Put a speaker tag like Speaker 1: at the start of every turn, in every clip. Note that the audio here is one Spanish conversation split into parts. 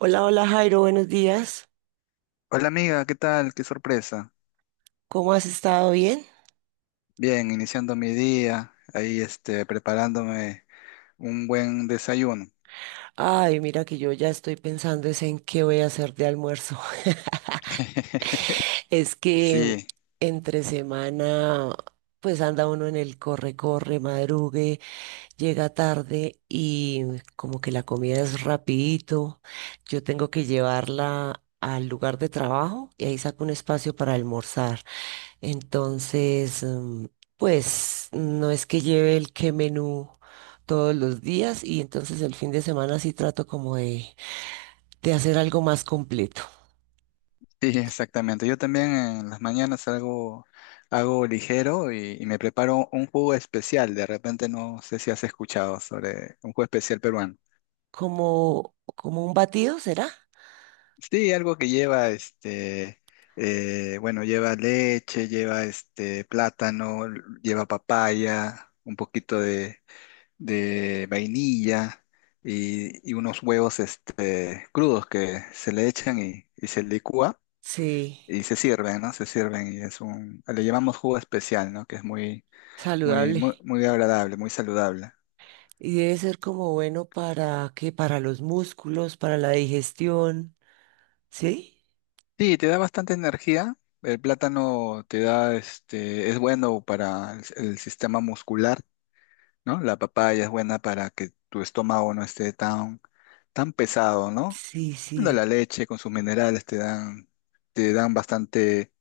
Speaker 1: Hola, hola Jairo, buenos días.
Speaker 2: Hola amiga, ¿qué tal? Qué sorpresa.
Speaker 1: ¿Cómo has estado? ¿Bien?
Speaker 2: Bien, iniciando mi día, ahí preparándome un buen desayuno.
Speaker 1: Ay, mira que yo ya estoy pensando es en qué voy a hacer de almuerzo. Es que
Speaker 2: Sí,
Speaker 1: entre semana, pues anda uno en el corre, corre, madrugue, llega tarde y como que la comida es rapidito. Yo tengo que llevarla al lugar de trabajo y ahí saco un espacio para almorzar. Entonces, pues no es que lleve el qué menú todos los días y entonces el fin de semana sí trato como de hacer algo más completo.
Speaker 2: sí, exactamente. Yo también en las mañanas hago ligero y me preparo un jugo especial. De repente no sé si has escuchado sobre un jugo especial peruano.
Speaker 1: Como un batido, ¿será?
Speaker 2: Sí, algo que lleva bueno, lleva leche, lleva este plátano, lleva papaya, un poquito de vainilla y unos huevos crudos que se le echan y se licúa
Speaker 1: Sí,
Speaker 2: y se sirven, ¿no? Se sirven y es un, le llamamos jugo especial, ¿no? Que es muy, muy,
Speaker 1: saludable.
Speaker 2: muy, muy agradable, muy saludable.
Speaker 1: Y debe ser como bueno para que para los músculos, para la digestión, ¿sí?
Speaker 2: Sí, te da bastante energía. El plátano te da, es bueno para el sistema muscular, ¿no? La papaya es buena para que tu estómago no esté tan, tan pesado, ¿no?
Speaker 1: Sí,
Speaker 2: Bueno,
Speaker 1: sí.
Speaker 2: la leche con sus minerales te dan bastante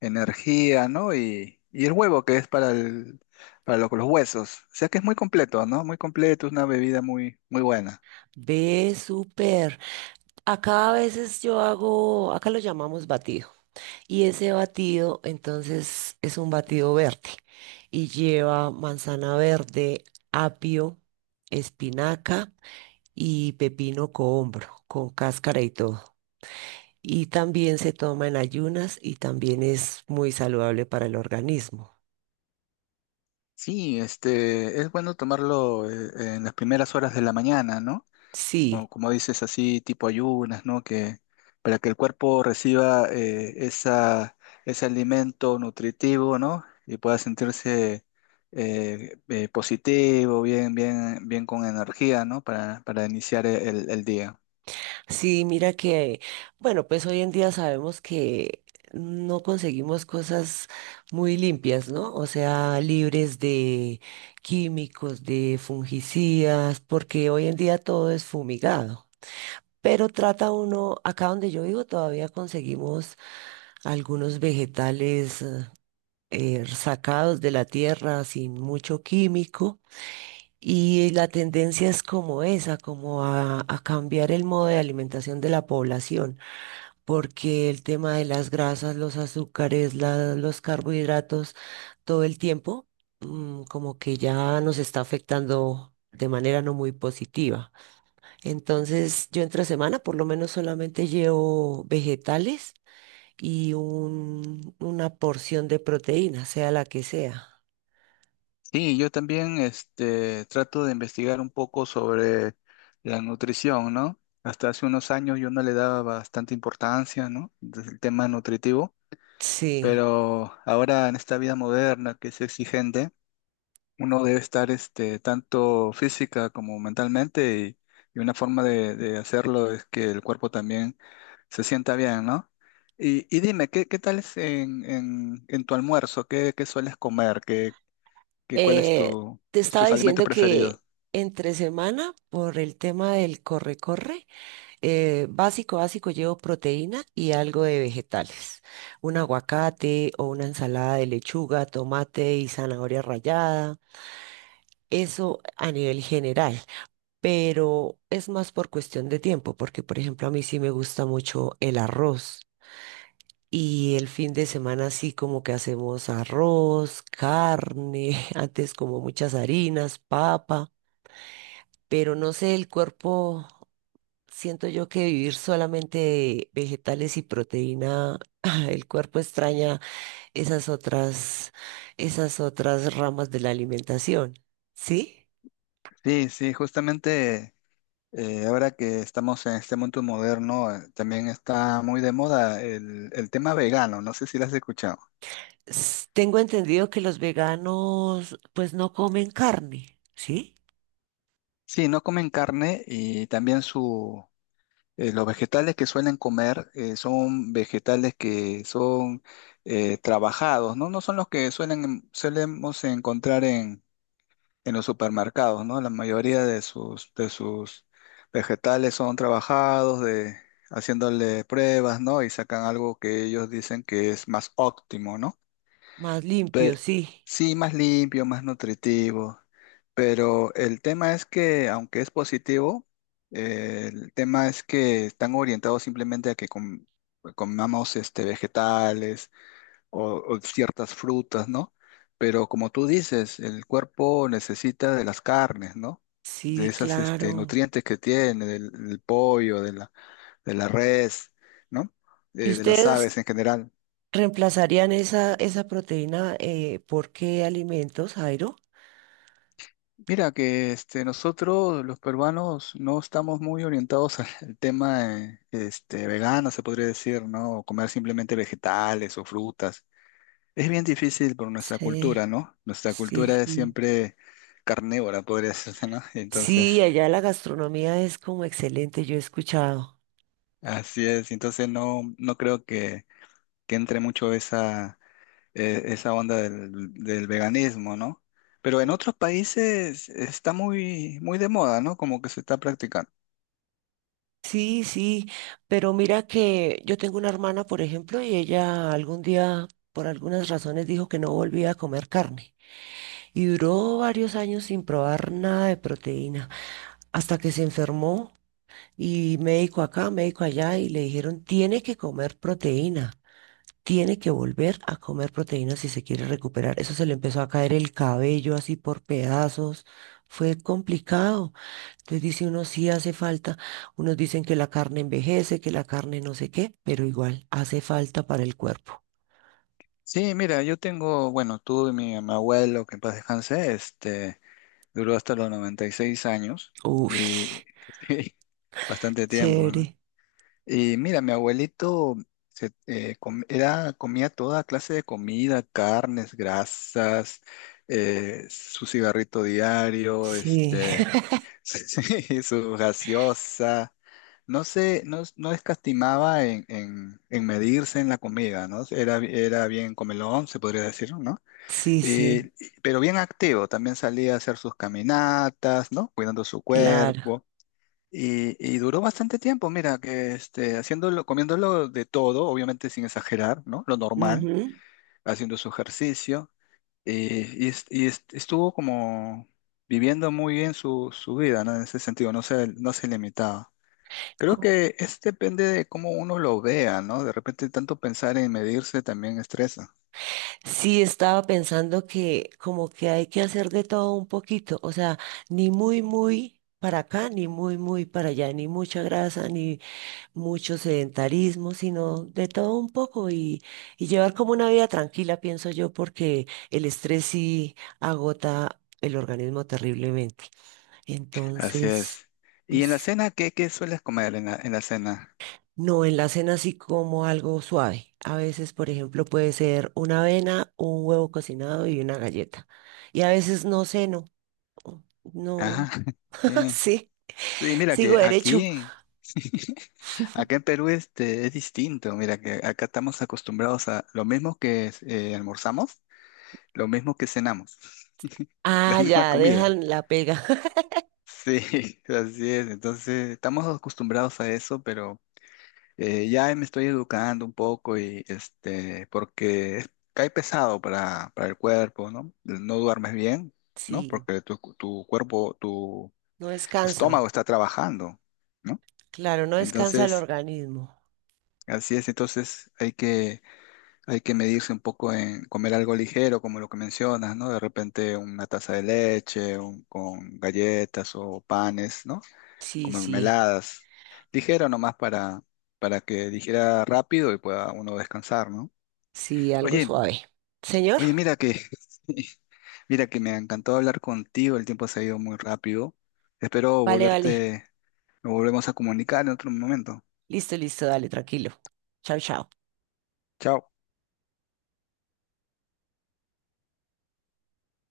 Speaker 2: energía, ¿no? Y el huevo que es para el, para los huesos. O sea que es muy completo, ¿no? Muy completo, es una bebida muy, muy buena.
Speaker 1: Ve súper. Acá a veces yo hago, acá lo llamamos batido. Y ese batido, entonces, es un batido verde y lleva manzana verde, apio, espinaca y pepino cohombro con cáscara y todo. Y también se toma en ayunas y también es muy saludable para el organismo.
Speaker 2: Sí, es bueno tomarlo en las primeras horas de la mañana, ¿no? O
Speaker 1: Sí.
Speaker 2: como dices así, tipo ayunas, ¿no? Que para que el cuerpo reciba esa, ese alimento nutritivo, ¿no? Y pueda sentirse positivo, bien con energía, ¿no? Para iniciar el día.
Speaker 1: Sí, mira que, bueno, pues hoy en día sabemos que no conseguimos cosas muy limpias, ¿no? O sea, libres de químicos, de fungicidas, porque hoy en día todo es fumigado. Pero trata uno, acá donde yo vivo todavía conseguimos algunos vegetales sacados de la tierra sin mucho químico. Y la tendencia es como esa, como a cambiar el modo de alimentación de la población porque el tema de las grasas, los azúcares, los carbohidratos, todo el tiempo, como que ya nos está afectando de manera no muy positiva. Entonces, yo entre semana por lo menos solamente llevo vegetales y una porción de proteína, sea la que sea.
Speaker 2: Sí, yo también trato de investigar un poco sobre la nutrición, ¿no? Hasta hace unos años yo no le daba bastante importancia, ¿no? Desde el tema nutritivo,
Speaker 1: Sí.
Speaker 2: pero ahora en esta vida moderna que es exigente, uno debe estar tanto física como mentalmente y una forma de hacerlo es que el cuerpo también se sienta bien, ¿no? Y dime, ¿qué, qué tal es en tu almuerzo? ¿Qué, qué sueles comer? ¿Qué, qué, cuál es
Speaker 1: Eh,
Speaker 2: tu,
Speaker 1: Te estaba
Speaker 2: tus alimentos
Speaker 1: diciendo
Speaker 2: preferidos?
Speaker 1: que entre semana, por el tema del corre-corre, básico, básico, llevo proteína y algo de vegetales. Un aguacate o una ensalada de lechuga, tomate y zanahoria rallada. Eso a nivel general, pero es más por cuestión de tiempo, porque por ejemplo a mí sí me gusta mucho el arroz y el fin de semana sí como que hacemos arroz, carne, antes como muchas harinas, papa, pero no sé, el cuerpo. Siento yo que vivir solamente de vegetales y proteína, el cuerpo extraña esas otras, esas otras ramas de la alimentación, ¿sí?
Speaker 2: Sí, justamente ahora que estamos en este mundo moderno, también está muy de moda el tema vegano, no sé si lo has escuchado.
Speaker 1: Tengo entendido que los veganos pues no comen carne, ¿sí?
Speaker 2: Sí, no comen carne y también su, eh, los vegetales que suelen comer son vegetales que son trabajados, ¿no? No son los que solemos encontrar en los supermercados, ¿no? La mayoría de de sus vegetales son trabajados, de, haciéndole pruebas, ¿no? Y sacan algo que ellos dicen que es más óptimo, ¿no?
Speaker 1: Más limpio,
Speaker 2: Pe-
Speaker 1: sí.
Speaker 2: sí, más limpio, más nutritivo, pero el tema es que, aunque es positivo, el tema es que están orientados simplemente a que comamos vegetales o ciertas frutas, ¿no? Pero como tú dices, el cuerpo necesita de las carnes, ¿no?
Speaker 1: Sí,
Speaker 2: De esas
Speaker 1: claro.
Speaker 2: nutrientes que tiene, del, del pollo, de la res, ¿no?
Speaker 1: ¿Y
Speaker 2: De las
Speaker 1: ustedes
Speaker 2: aves en general.
Speaker 1: reemplazarían esa, esa proteína por qué alimentos, Jairo?
Speaker 2: Mira que nosotros los peruanos no estamos muy orientados al tema vegano, se podría decir, ¿no? O comer simplemente vegetales o frutas. Es bien difícil por nuestra cultura,
Speaker 1: Sí,
Speaker 2: ¿no? Nuestra
Speaker 1: sí,
Speaker 2: cultura es
Speaker 1: sí.
Speaker 2: siempre carnívora, podría decirse, ¿no? Entonces,
Speaker 1: Sí, allá la gastronomía es como excelente, yo he escuchado.
Speaker 2: así es. Entonces no, no creo que entre mucho esa, esa onda del, del veganismo, ¿no? Pero en otros países está muy, muy de moda, ¿no? Como que se está practicando.
Speaker 1: Sí, sí, pero mira que yo tengo una hermana, por ejemplo, y ella algún día, por algunas razones, dijo que no volvía a comer carne y duró varios años sin probar nada de proteína, hasta que se enfermó y médico acá, médico allá, y le dijeron, tiene que comer proteína, tiene que volver a comer proteína si se quiere recuperar. Eso se le empezó a caer el cabello así por pedazos, fue complicado. Entonces dice uno, sí hace falta. Unos dicen que la carne envejece, que la carne no sé qué, pero igual hace falta para el cuerpo.
Speaker 2: Sí, mira, yo tengo, bueno, tuve mi, mi abuelo, que en paz descanse, duró hasta los 96 años y
Speaker 1: Uf,
Speaker 2: sí, bastante tiempo, ¿no?
Speaker 1: chévere.
Speaker 2: Y mira, mi abuelito comía toda clase de comida, carnes, grasas, su cigarrito diario,
Speaker 1: Sí,
Speaker 2: Sí, su gaseosa. No sé, no, no escatimaba en medirse en la comida, ¿no? Era bien comelón, se podría decir, ¿no?
Speaker 1: sí, sí,
Speaker 2: Eh, pero bien activo, también salía a hacer sus caminatas, ¿no? Cuidando su
Speaker 1: claro.
Speaker 2: cuerpo. Y duró bastante tiempo, mira, que haciéndolo, comiéndolo de todo, obviamente sin exagerar, ¿no? Lo normal,
Speaker 1: Ujú.
Speaker 2: haciendo su ejercicio y, estuvo como viviendo muy bien su, su vida, ¿no? En ese sentido, no se limitaba. Creo
Speaker 1: Como.
Speaker 2: que es depende de cómo uno lo vea, ¿no? De repente tanto pensar en medirse también estresa.
Speaker 1: Sí, estaba pensando que como que hay que hacer de todo un poquito, o sea, ni muy, muy para acá, ni muy, muy para allá, ni mucha grasa, ni mucho sedentarismo, sino de todo un poco y llevar como una vida tranquila, pienso yo, porque el estrés sí agota el organismo terriblemente.
Speaker 2: Así
Speaker 1: Entonces,
Speaker 2: es. ¿Y en la
Speaker 1: pues
Speaker 2: cena qué, qué sueles comer en la cena?
Speaker 1: no, en la cena sí como algo suave. A veces, por ejemplo, puede ser una avena, un huevo cocinado y una galleta. Y a veces no ceno. No,
Speaker 2: Ajá, sí.
Speaker 1: sí,
Speaker 2: Sí, mira
Speaker 1: sigo
Speaker 2: que
Speaker 1: derecho.
Speaker 2: aquí, acá en Perú es distinto. Mira que acá estamos acostumbrados a lo mismo que almorzamos, lo mismo que cenamos, la
Speaker 1: Ah,
Speaker 2: misma
Speaker 1: ya,
Speaker 2: comida.
Speaker 1: dejan la pega.
Speaker 2: Sí, así es. Entonces, estamos acostumbrados a eso, pero ya me estoy educando un poco y cae pesado para el cuerpo, ¿no? No duermes bien, ¿no?
Speaker 1: Sí,
Speaker 2: Porque tu cuerpo, tu
Speaker 1: no descansa.
Speaker 2: estómago está trabajando, ¿no?
Speaker 1: Claro, no descansa el
Speaker 2: Entonces,
Speaker 1: organismo.
Speaker 2: así es. Entonces, hay que medirse un poco en comer algo ligero, como lo que mencionas, ¿no? De repente una taza de leche, con galletas o panes, ¿no?
Speaker 1: Sí,
Speaker 2: Como
Speaker 1: sí,
Speaker 2: mermeladas. Ligero nomás para que dijera rápido y pueda uno descansar, ¿no?
Speaker 1: sí, algo
Speaker 2: Oye,
Speaker 1: suave. Señor,
Speaker 2: oye, mira que, mira que me encantó hablar contigo, el tiempo se ha ido muy rápido. Espero
Speaker 1: vale, vale.
Speaker 2: volverte, nos volvemos a comunicar en otro momento.
Speaker 1: Listo, listo, dale, tranquilo. Chao, chao.
Speaker 2: Chao.